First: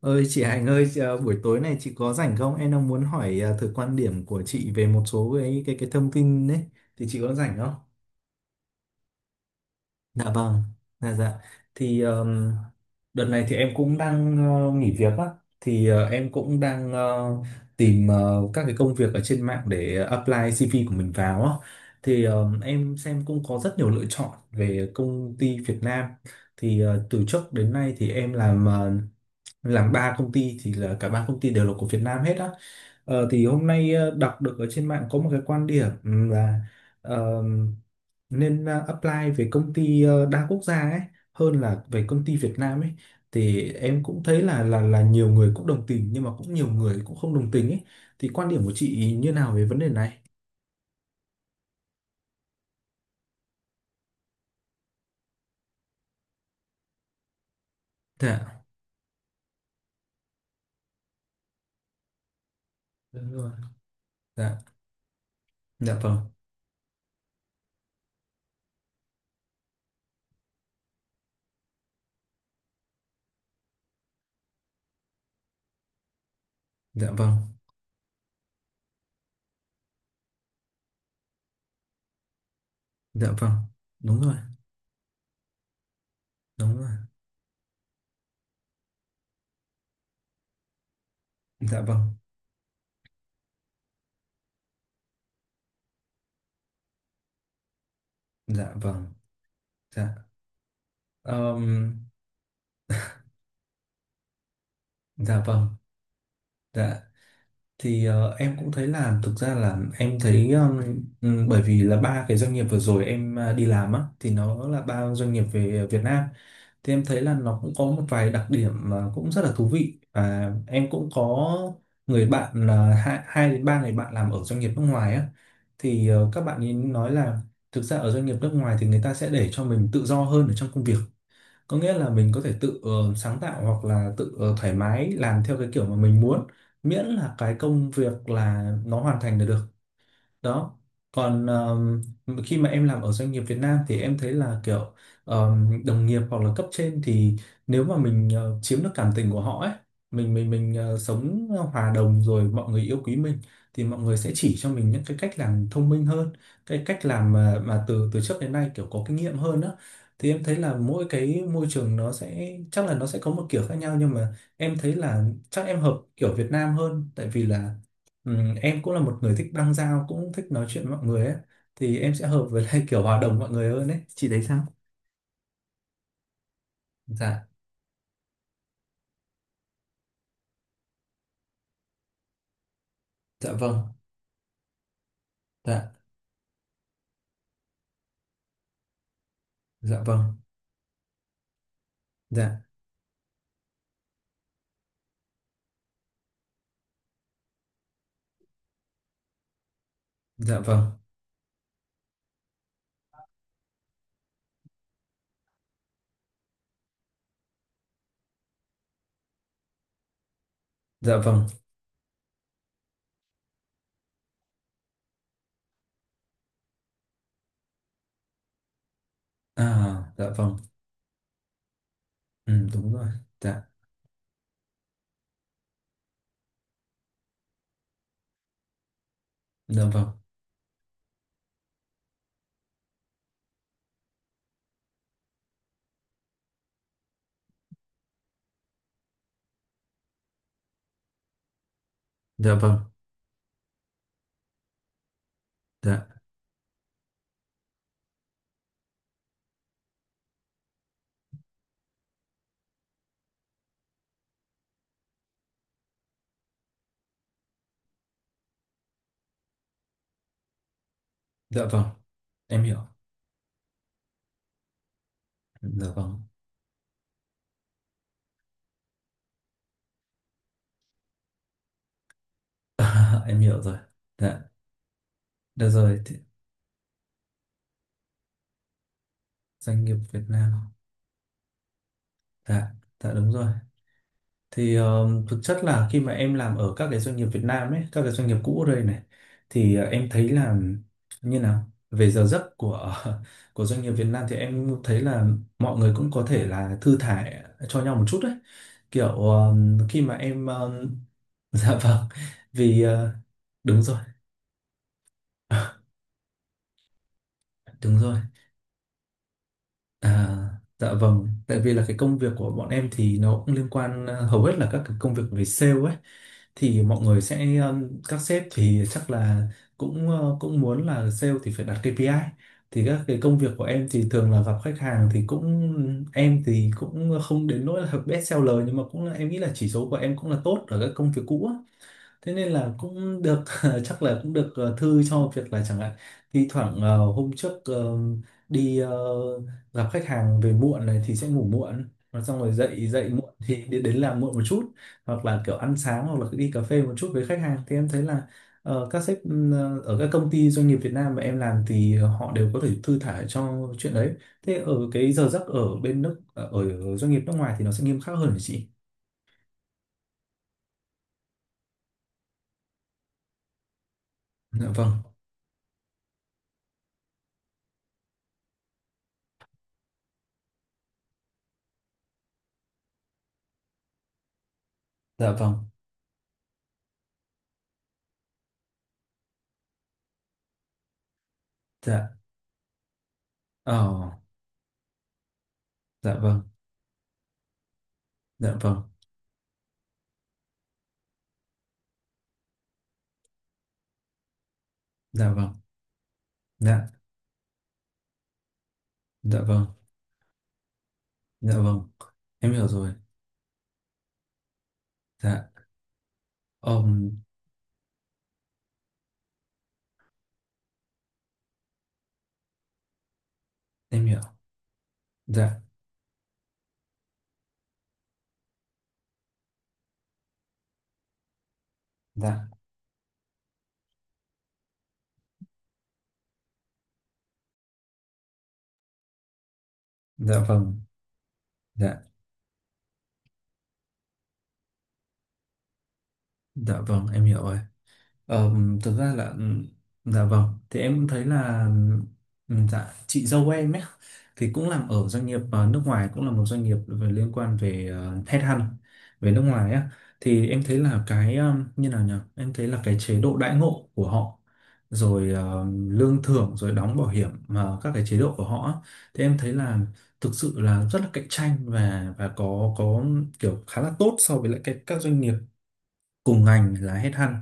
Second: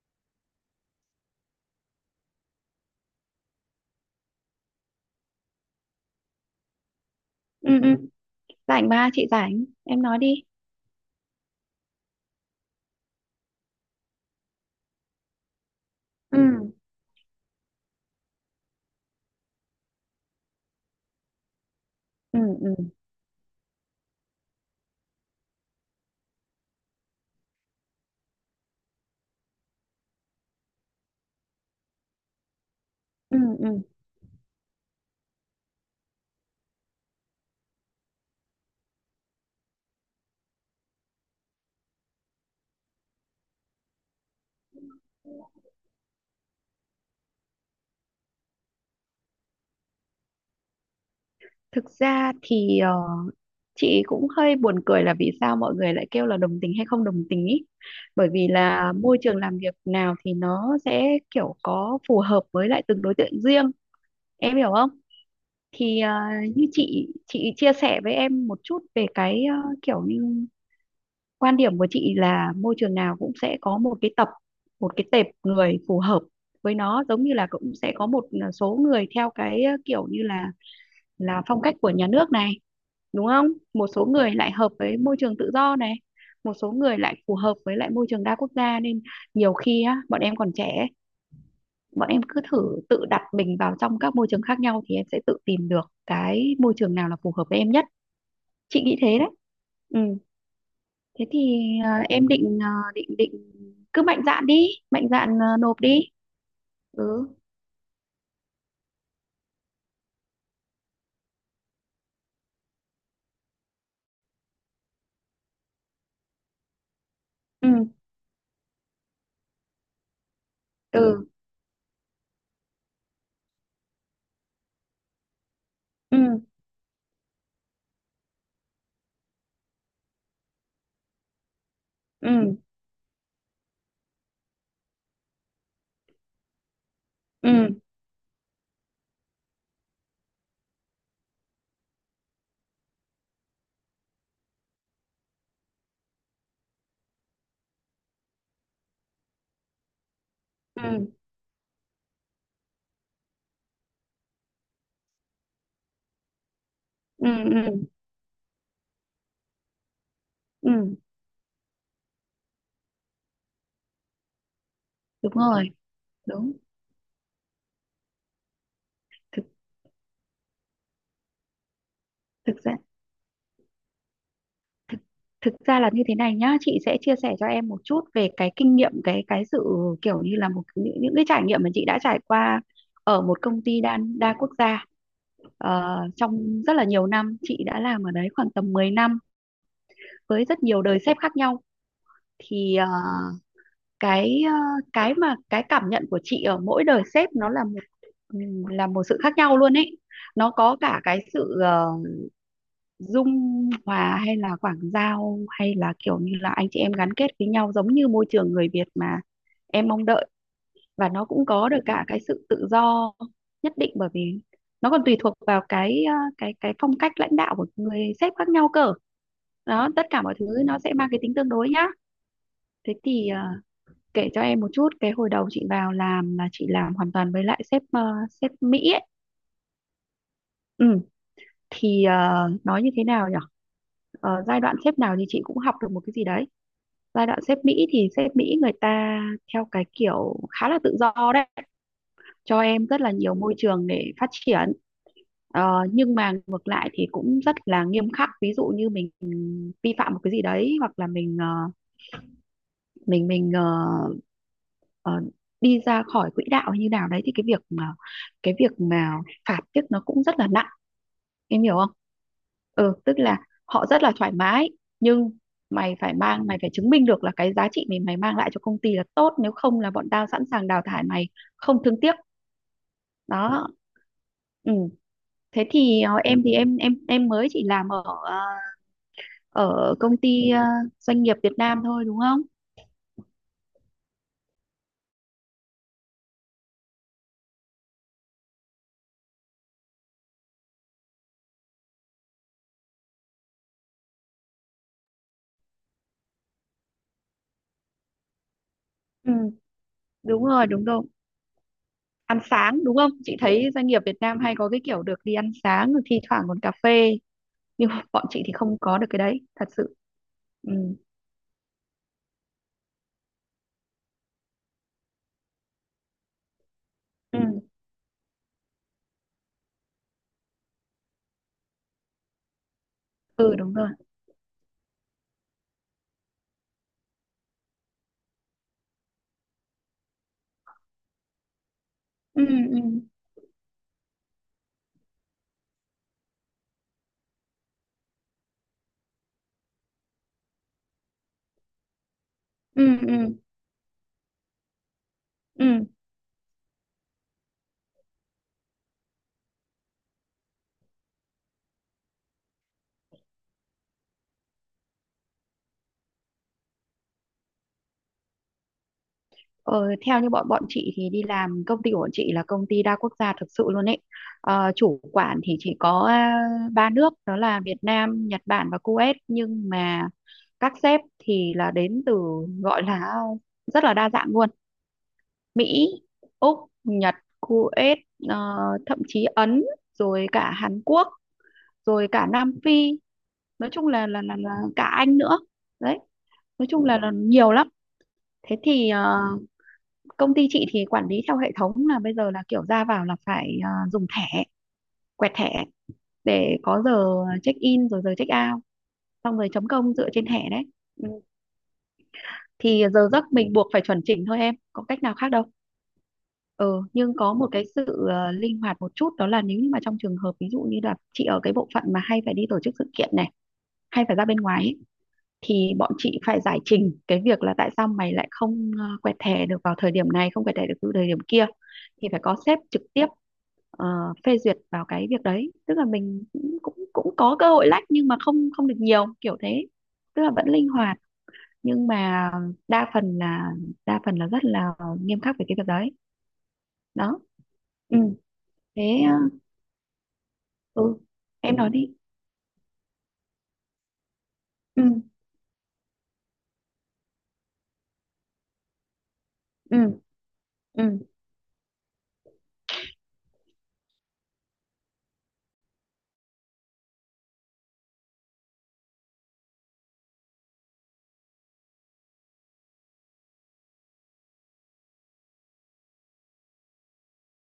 Ơi chị Hạnh ơi, buổi tối này chị có rảnh không? Em đang muốn hỏi thử quan điểm của chị về một số cái thông tin đấy. Thì chị có rảnh không? ừ ừ Rảnh, ba chị rảnh, em nói Dạ đi. vâng. Dạ dạ. Thì đợt này thì em cũng đang nghỉ việc á. Thì em cũng Ừ, đang tìm các cái công việc ở trên mạng để apply CV của mình vào á. Thì ừ, ừ, em xem cũng có rất nhiều lựa chọn về công ty Việt Nam. Thì từ trước đến nay thì em làm ba công ty thì là cả ba công ty đều là của Việt Nam hết á. Ừ, Thì hôm ừ. nay đọc được ở trên mạng có một cái quan điểm là ờ, nên apply về công ty đa quốc gia ấy, hơn là về công ty Việt Nam ấy. Thì em cũng thấy là nhiều người cũng đồng tình nhưng mà cũng nhiều người cũng không đồng tình ấy. Thì quan điểm của chị như nào về vấn đề này? Thực ra thì chị cũng hơi buồn cười là vì sao mọi người lại kêu là đồng tình hay không đồng tình ý. Bởi vì Dạ. là môi trường làm việc nào thì nó sẽ kiểu có phù hợp với lại từng đối Đúng tượng rồi. riêng. Dạ. Em hiểu không? Dạ Thì vâng. như chị chia sẻ với em một chút về cái kiểu như quan điểm của chị là môi trường nào cũng sẽ có một cái tập, một cái tệp người phù hợp với nó, Dạ giống như vâng. là cũng sẽ có một số người theo cái kiểu như là phong cách của nhà nước này, đúng Dạ không? vâng. Một số Đúng người rồi. lại hợp với môi trường tự do này, một số Đúng rồi. người lại phù hợp với lại môi trường đa quốc gia nên nhiều khi á, bọn em còn trẻ, Dạ bọn vâng. em cứ thử tự đặt mình vào trong các môi trường khác nhau thì em sẽ tự tìm được cái môi trường nào là phù hợp với em nhất. Dạ Chị nghĩ vâng. thế đấy. Ừ. Dạ. Thế thì Ờm, em định định định cứ mạnh dạn đi, mạnh dạn Dạ vâng, nộp đi. dạ. Ừ, Thì em cũng thấy là thực ra là em thấy bởi vì là ba cái doanh nghiệp vừa rồi em đi làm á thì nó là ba doanh nghiệp về Việt Nam. Thì em thấy là nó cũng ừ, có một vài đặc điểm mà cũng rất là thú vị, và em cũng ừ, có người bạn là hai đến ba người bạn làm ở doanh nghiệp nước ngoài á. Thì ừ, các bạn ấy nói là thực ra ở doanh nghiệp nước ngoài thì người ta sẽ để cho mình tự do hơn ở trong công việc, có nghĩa là mình có thể ừ, tự sáng tạo hoặc là tự thoải mái làm theo cái kiểu mà mình muốn, miễn là cái ừ, công việc là nó hoàn thành là được đó. Còn khi mà em làm ở doanh nghiệp Việt Nam thì em thấy là kiểu đồng nghiệp hoặc là cấp trên thì nếu mà mình chiếm được cảm tình của họ ấy, mình ừ, sống hòa đồng rồi mọi người yêu quý mình, thì mọi người sẽ chỉ cho mình những cái cách làm thông minh hơn, cái cách ừ, làm mà ừ, từ từ trước đến nay kiểu có kinh nghiệm hơn đó. Thì em thấy là ừ. mỗi cái môi trường nó sẽ chắc là nó sẽ có một kiểu khác nhau, nhưng mà em thấy là Đúng rồi. chắc em hợp kiểu Việt Đúng. Nam hơn, tại vì là Ừ, em cũng là một người thực thích băng giao, cũng thích nói chuyện với mọi người ấy. Thì em sẽ hợp thực với ra lại kiểu hòa đồng mọi người hơn ấy, chị thấy sao? thực ra là như thế này nhá, chị sẽ chia sẻ Dạ. cho em một chút về cái kinh nghiệm, cái sự kiểu như là một những cái trải nghiệm mà chị đã trải qua ở một Dạ công vâng. ty đa đa quốc gia. Dạ. Ờ, trong rất là nhiều năm chị đã làm ở đấy khoảng tầm 10 năm Dạ vâng. với rất nhiều đời sếp khác nhau. Dạ. Thì cái ờ, cái mà cái cảm nhận của chị ở mỗi đời sếp nó là một, là một sự khác nhau luôn ấy. Nó Dạ có vâng. cả cái sự dung hòa, hay là quảng giao, hay là kiểu như là anh chị em gắn kết với nhau giống như môi trường người Việt mà em mong đợi, và Dạ nó cũng vâng. có được cả cái sự tự do nhất định, bởi vì nó còn tùy thuộc vào cái cái phong cách lãnh đạo của người sếp khác nhau cơ. Đó, tất À, cả dạ mọi thứ vâng. nó sẽ mang cái tính tương đối nhá. Ừ, đúng Thế rồi. thì Dạ. kể cho em một chút, cái hồi đầu chị vào làm là chị làm hoàn toàn với lại sếp sếp Mỹ ấy. Dạ vâng. Ừ, thì nói như thế nào nhỉ? Giai đoạn sếp nào thì chị cũng học được một cái gì đấy. Giai đoạn sếp Mỹ thì sếp Mỹ người ta theo cái kiểu khá là tự do đấy, Dạ cho vâng. em rất là nhiều môi trường để phát triển. Ờ, Dạ. nhưng mà ngược lại thì cũng rất là nghiêm khắc. Ví dụ như mình vi phạm một cái gì đấy, hoặc là mình mình mình ờ, ờ, đi ra khỏi quỹ đạo hay như nào đấy, thì cái việc mà phạt tiếc nó cũng rất là nặng. Em Dạ hiểu vâng. không? Em hiểu. Ừ, tức là họ rất là thoải mái, nhưng Dạ vâng. Mày phải chứng minh được là cái giá trị mình, mày mang lại cho công ty là tốt, nếu không là bọn tao sẵn sàng đào thải mày không thương tiếc. Em hiểu Đó. rồi. Dạ, Ừ. Thế được rồi thì thì em thì em mới chỉ làm ở doanh ở nghiệp công Việt ty Nam. Doanh nghiệp Việt Nam thôi, đúng không? Dạ. Dạ, đúng rồi. Thì thực chất là khi mà em làm ở các cái doanh nghiệp Việt Nam ấy, các cái doanh nghiệp cũ ở đây này, thì em thấy là như nào về giờ giấc của của doanh nghiệp Việt Nam thì em thấy là mọi người cũng có thể là thư thả cho nhau một chút đấy, kiểu Ừ. Khi mà Đúng em rồi, đúng rồi. dạ vâng Ăn vì sáng đúng không? Chị thấy đúng doanh rồi nghiệp Việt Nam hay có cái kiểu được đi ăn sáng rồi thi thoảng còn cà phê, nhưng đúng mà rồi. bọn chị thì không có được cái đấy thật sự. À, Ừ. dạ vâng, tại vì là cái công việc của bọn em thì nó cũng liên quan hầu hết là các cái công việc về sale ấy. Thì mọi người Ừ. sẽ các sếp thì chắc là cũng cũng muốn là sale thì phải đặt KPI. Thì các cái công việc Ừ, của đúng em rồi. thì thường là gặp khách hàng, thì cũng em thì cũng không đến nỗi là best seller, nhưng mà cũng là em nghĩ là chỉ số của em cũng là tốt ở các công việc cũ. Thế Ừ, nên là ừ, cũng được chắc là cũng được thư cho việc là chẳng hạn thi thoảng hôm trước đi gặp khách hàng về muộn này, thì sẽ ngủ muộn và xong rồi ừ, dậy dậy muộn ừ, thì đến làm muộn một chút, hoặc là kiểu ăn ừ. sáng hoặc là đi cà phê một chút với khách hàng. Thì em thấy là các sếp ở các công ty doanh nghiệp Việt Nam mà em làm thì họ đều có thể thư thả cho chuyện đấy. Thế ở cái giờ giấc ở bên nước ở ở doanh nghiệp nước ngoài thì nó sẽ nghiêm khắc hơn hả chị? Ờ, Theo như bọn bọn chị thì đi làm, công ty của bọn chị là công ty đa quốc gia thực sự luôn ấy. Dạ Ờ, vâng. chủ quản thì chỉ có ba nước, đó là Việt Nam, Nhật Bản và Kuwait, nhưng mà các sếp thì là đến từ, gọi là, rất là đa dạng luôn: Dạ vâng. Mỹ, Úc, Nhật, Kuwait, ờ, thậm chí Ấn, rồi cả Hàn Quốc, rồi Dạ. cả Nam Phi, nói chung Ờ. Là cả Anh nữa. Đấy, Dạ vâng. nói chung là nhiều lắm. Dạ Thế vâng. thì công ty chị thì quản lý theo hệ thống là bây giờ là kiểu ra vào là phải dùng thẻ, quẹt Dạ vâng. thẻ để Dạ. có giờ check in rồi giờ check out, xong Dạ rồi vâng. chấm công dựa trên thẻ đấy. Ừ. Dạ vâng. Em hiểu Thì rồi. giờ giấc mình buộc phải chuẩn chỉnh thôi em, có cách nào khác đâu. Dạ. Ừ, nhưng ôm, có một cái sự linh hoạt một chút, đó là nếu như mà trong trường hợp ví dụ như là chị ở cái bộ phận mà hay phải đi tổ chức sự kiện này, hay em phải hiểu. ra bên ngoài ấy, Dạ. thì bọn chị phải giải trình cái việc là tại sao mày lại không quẹt thẻ được vào thời điểm này, không quẹt thẻ được từ thời điểm kia, thì phải có Dạ. sếp trực tiếp ờ, phê duyệt vào cái việc đấy, tức là mình cũng cũng cũng có cơ hội lách, nhưng mà không không được nhiều kiểu thế, tức là Dạ vẫn linh vâng. hoạt, nhưng Dạ. mà đa phần là đa phần là rất là nghiêm khắc về cái việc đấy. Dạ vâng. Đó. Em hiểu rồi. Ừ. Ờ, Thực Thế ra là dạ vâng, thì ừ, em thấy em là nói đi. Dạ chị dâu em ấy, thì cũng làm Ừ, ở doanh nghiệp nước ngoài, cũng là một doanh nghiệp về liên quan về headhunt về nước ngoài á. ừ, Thì em thấy ừ. là cái như nào nhỉ, em thấy là cái chế độ đãi ngộ của họ, rồi lương thưởng, rồi đóng bảo hiểm mà các cái chế độ của họ á, thì em thấy là thực sự là rất là cạnh tranh và có kiểu khá là tốt so với lại cái, các doanh nghiệp cùng ngành là headhunt,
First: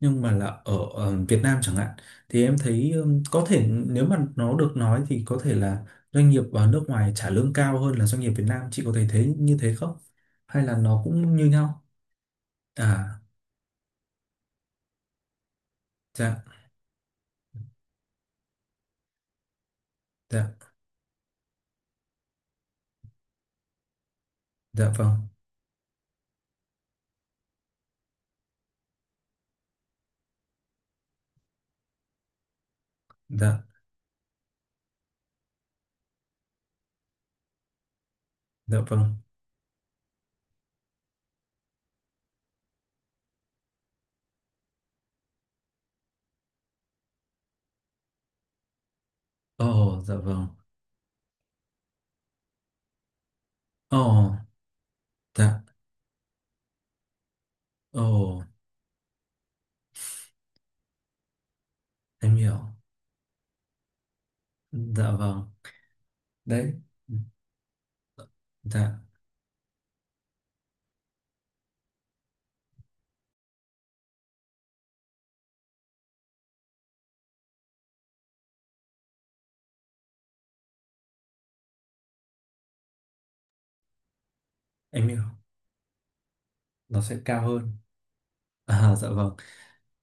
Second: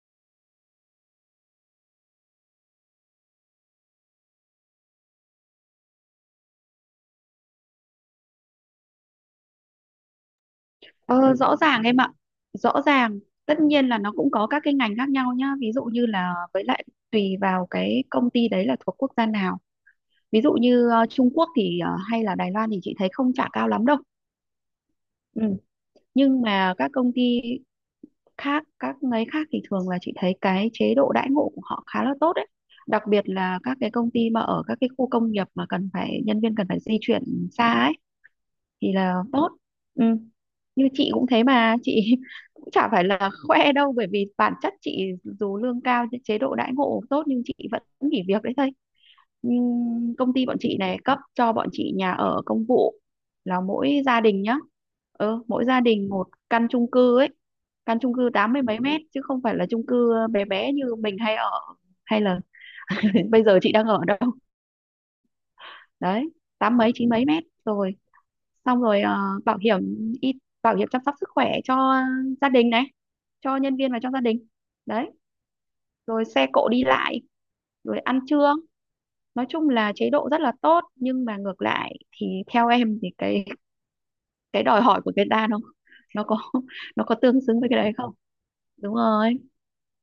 nhưng mà là ở, Việt Nam chẳng hạn. Thì em thấy có thể nếu mà nó được nói thì có thể là doanh nghiệp ở nước ngoài trả lương cao hơn là doanh nghiệp Việt Nam, chị có thể thấy như thế không hay là nó Ờ, cũng như Rõ ràng nhau? em ạ, rõ À. ràng. Tất nhiên là nó cũng có các cái ngành khác nhau nhá, ví dụ như là Dạ. với lại tùy vào cái công ty đấy là thuộc quốc gia nào. Ví dụ Dạ. như Trung Quốc thì, hay là Đài Loan, thì chị thấy không trả cao lắm đâu. Dạ vâng. Ừ. Nhưng mà các công ty khác, các ngành khác thì thường là chị thấy cái chế độ đãi ngộ của họ khá là tốt đấy, đặc biệt là Dạ. các cái công ty mà ở các cái khu công nghiệp mà cần phải, nhân viên cần phải di chuyển xa ấy, Dạ thì là vâng. tốt. Ừ. Như chị cũng thế mà, chị cũng chả phải là khoe đâu, bởi vì bản chất chị dù lương cao, chế độ đãi ngộ tốt, nhưng chị vẫn nghỉ việc đấy thôi. Ồ. Nhưng Dạ công vâng. ty bọn chị này cấp cho bọn chị nhà ở công vụ, là Ồ. mỗi gia đình nhá. Ừ, Dạ. mỗi gia đình một căn chung cư ấy, căn Ồ. chung cư tám mươi mấy mét chứ không phải là chung cư bé bé như mình hay ở, hay Em là hiểu. bây giờ chị đang ở, đâu Dạ vâng. đấy Đấy. tám mấy chín mấy mét rồi. Xong Dạ rồi bảo hiểm y bảo hiểm chăm sóc sức khỏe cho gia đình này, cho nhân viên và cho gia đình. Đấy. Rồi xe cộ đi lại, rồi ăn trưa, nói chung là chế độ rất là tốt, nhưng mà ngược lại thì theo em thì cái đòi hỏi em của hiểu. Việt Nam, nó, nó có Nó nó có sẽ tương cao xứng với hơn. cái đấy không? À, Đúng dạ vâng. rồi,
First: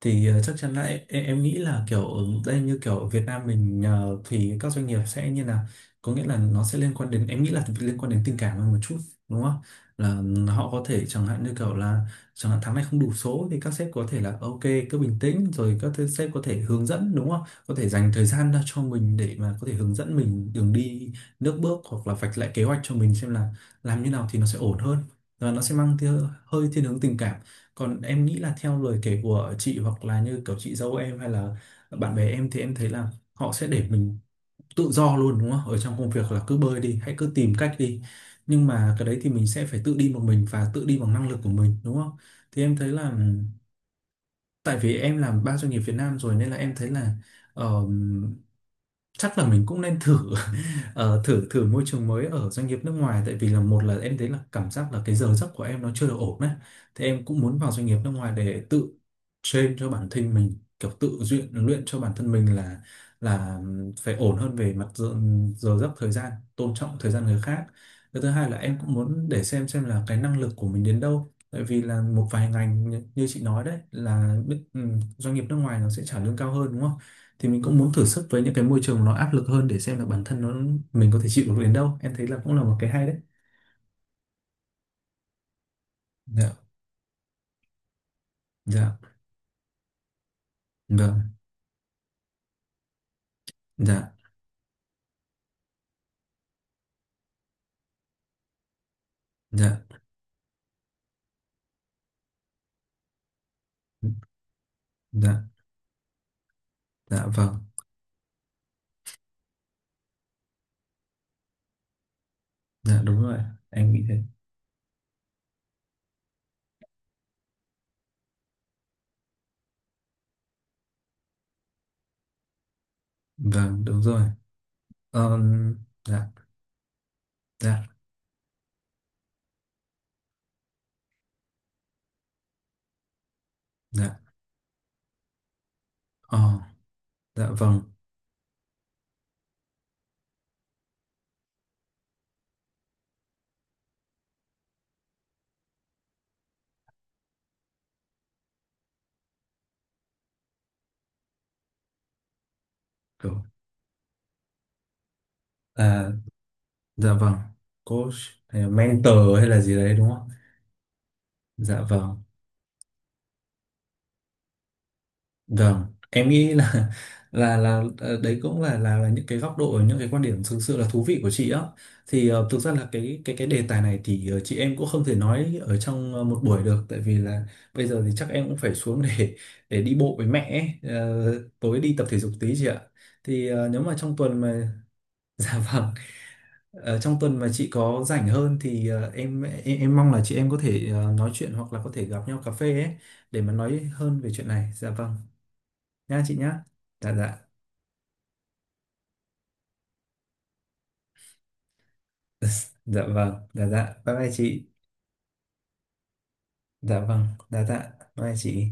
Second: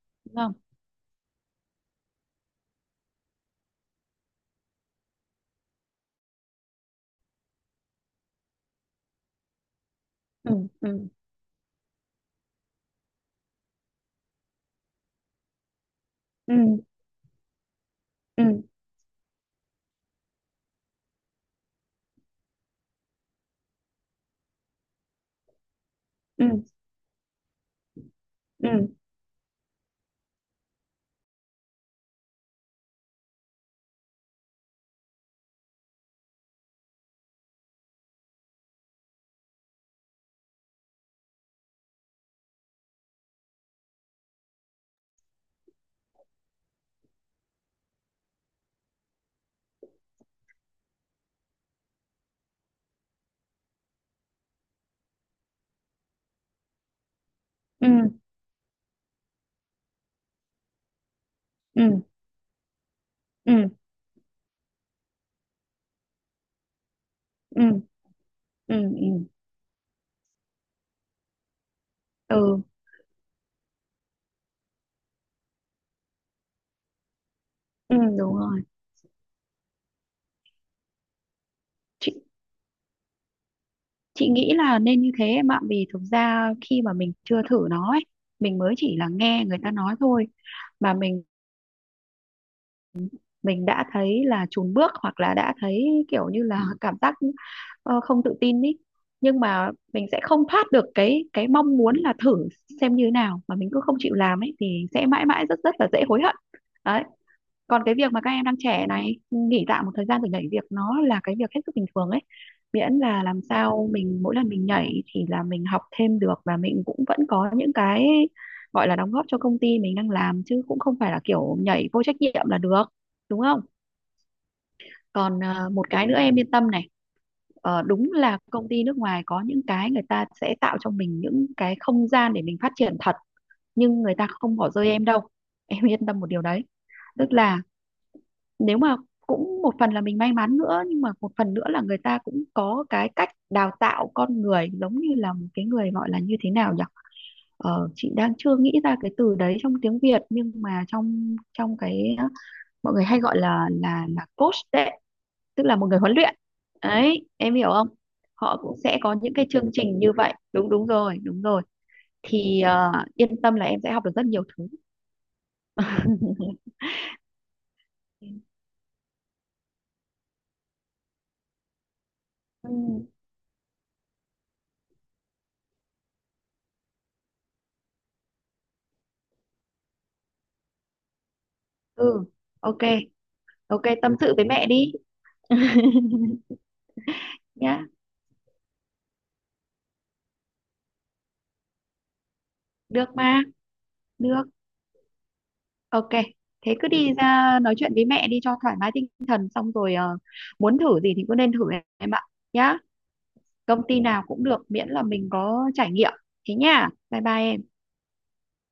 Thì đúng không? chắc chắn là em nghĩ là kiểu ở đây như kiểu ở Việt Nam mình thì các doanh nghiệp sẽ như là, có nghĩa là nó sẽ liên quan đến em nghĩ là liên quan đến tình cảm hơn một chút, đúng không? Là Ừ, họ có thể ừ, chẳng hạn như kiểu là chẳng hạn tháng này không đủ số thì các sếp có thể là ok, cứ bình tĩnh, rồi các sếp có ừ, thể hướng dẫn, đúng không, có thể dành thời ừ, gian ra cho mình để mà có thể hướng dẫn mình đường đi nước bước hoặc là vạch lại kế hoạch cho mình xem là làm như nào thì nó sẽ ổn hơn. Và nó sẽ mang ừ, hơi thiên hướng tình cảm. Còn em nghĩ là ừ, theo lời kể của chị hoặc là như kiểu chị dâu em hay là bạn bè em thì em thấy là họ sẽ để mình tự do luôn, đúng không? Ở trong công việc là cứ bơi đi, hãy cứ tìm cách đi. Nhưng mà cái đấy thì mình sẽ phải tự đi một mình và tự đi bằng năng lực của mình, đúng không? Thì em thấy là tại vì em làm ba doanh nghiệp Việt Nam rồi nên là em thấy là chắc là mình cũng nên thử thử thử môi trường mới ở doanh nghiệp nước ngoài, tại vì là một là em thấy là cảm giác là cái giờ giấc của em nó chưa được ổn đấy. Thì em cũng muốn vào doanh ừ, nghiệp nước ngoài để tự train cho bản thân mình, kiểu tự luyện luyện cho ừ, bản thân mình là ừ, là ừ, phải ổn hơn về mặt giờ giấc, thời gian, tôn trọng thời gian người khác. ừ, Cái thứ hai là ừ, em cũng muốn để xem là cái năng lực của mình đến đâu, tại vì là một vài ừ, ngành như như chị nói đấy là doanh nghiệp nước ngoài nó sẽ trả lương cao hơn, đúng không? Thì mình cũng muốn ừ, thử sức đúng với những cái rồi. môi trường nó áp lực hơn để xem là bản thân nó mình có thể chịu được đến đâu, em chị thấy là cũng là một cái hay đấy. chị nghĩ là nên như thế em ạ, vì thực ra Dạ. khi mà mình chưa thử nó ấy, mình mới chỉ Dạ là nghe người ta nói thôi mà vâng. mình đã Dạ. thấy là chùn bước hoặc là đã thấy kiểu như là cảm giác không tự tin ý, nhưng mà Dạ. mình sẽ không thoát được cái mong muốn là thử xem như thế nào, mà mình cứ không chịu làm ấy thì sẽ mãi Dạ. mãi rất rất là dễ hối hận. Đấy. Dạ vâng. Còn cái việc mà các em đang trẻ này nghỉ tạm một thời gian rồi nhảy việc, nó là cái việc hết sức bình thường ấy, miễn Dạ, đúng là rồi. làm sao Em nghĩ mình, thế. mỗi lần mình nhảy thì là mình học thêm được và mình cũng vẫn có những cái gọi là đóng góp cho công ty mình đang làm, chứ cũng không phải là kiểu nhảy vô trách nhiệm là được, đúng không? Vâng, đúng rồi. Còn Ờm, một cái nữa dạ. em yên tâm này. Ờ, Dạ. đúng là công ty nước ngoài có những cái người ta sẽ tạo cho mình những cái không gian để mình phát triển thật, nhưng người Dạ. ta không bỏ rơi em đâu, em yên tâm một điều Ờ. đấy. Tức Dạ là vâng. nếu mà, cũng một phần là mình may mắn nữa, nhưng mà một phần nữa là người ta cũng có cái cách đào tạo con người giống như là một cái người, gọi là như thế nào nhỉ, chị đang chưa nghĩ ra cái từ đấy trong tiếng Việt, nhưng mà trong trong cái, mọi người hay gọi Kiểu. là coach đấy, tức là một người À, huấn luyện. dạ Đấy, vâng. em hiểu không? Coach Họ hay là cũng sẽ có những mentor cái hay là chương gì đấy trình đúng như không? vậy, đúng, đúng rồi, đúng rồi. Dạ vâng. Thì yên tâm là em sẽ học được rất nhiều thứ. Vâng, em nghĩ là đấy cũng là những cái góc độ, những cái quan điểm thực sự là thú vị của chị á. Thì thực Ừ, ra là cái đề tài này thì chị em cũng không thể nói ở trong một buổi được, tại vì là bây giờ thì chắc em cũng phải xuống để đi bộ với mẹ ấy. Ờ, Tối đi tập thể ừ. dục tí chị Ok. ạ. Thì nếu Ok, mà tâm trong sự tuần với mẹ mà đi dạ vâng, trong tuần mà chị nhá, có rảnh hơn thì em mong là chị em có thể nói chuyện hoặc là có thể gặp nhau cà phê ấy, được mà, để mà nói hơn về được, chuyện này. Dạ vâng, ok. nha chị nhá. Thế cứ Dạ. đi Dạ. ra nói chuyện với mẹ đi cho thoải mái tinh thần, xong rồi muốn thử gì thì cứ nên thử em ạ, nhá. Dạ vâng. Dạ. Công Dạ ty bye nào bye cũng được chị. miễn là mình có trải nghiệm. Thế nha, Dạ bye vâng. bye em. Dạ. Dạ bye bye chị.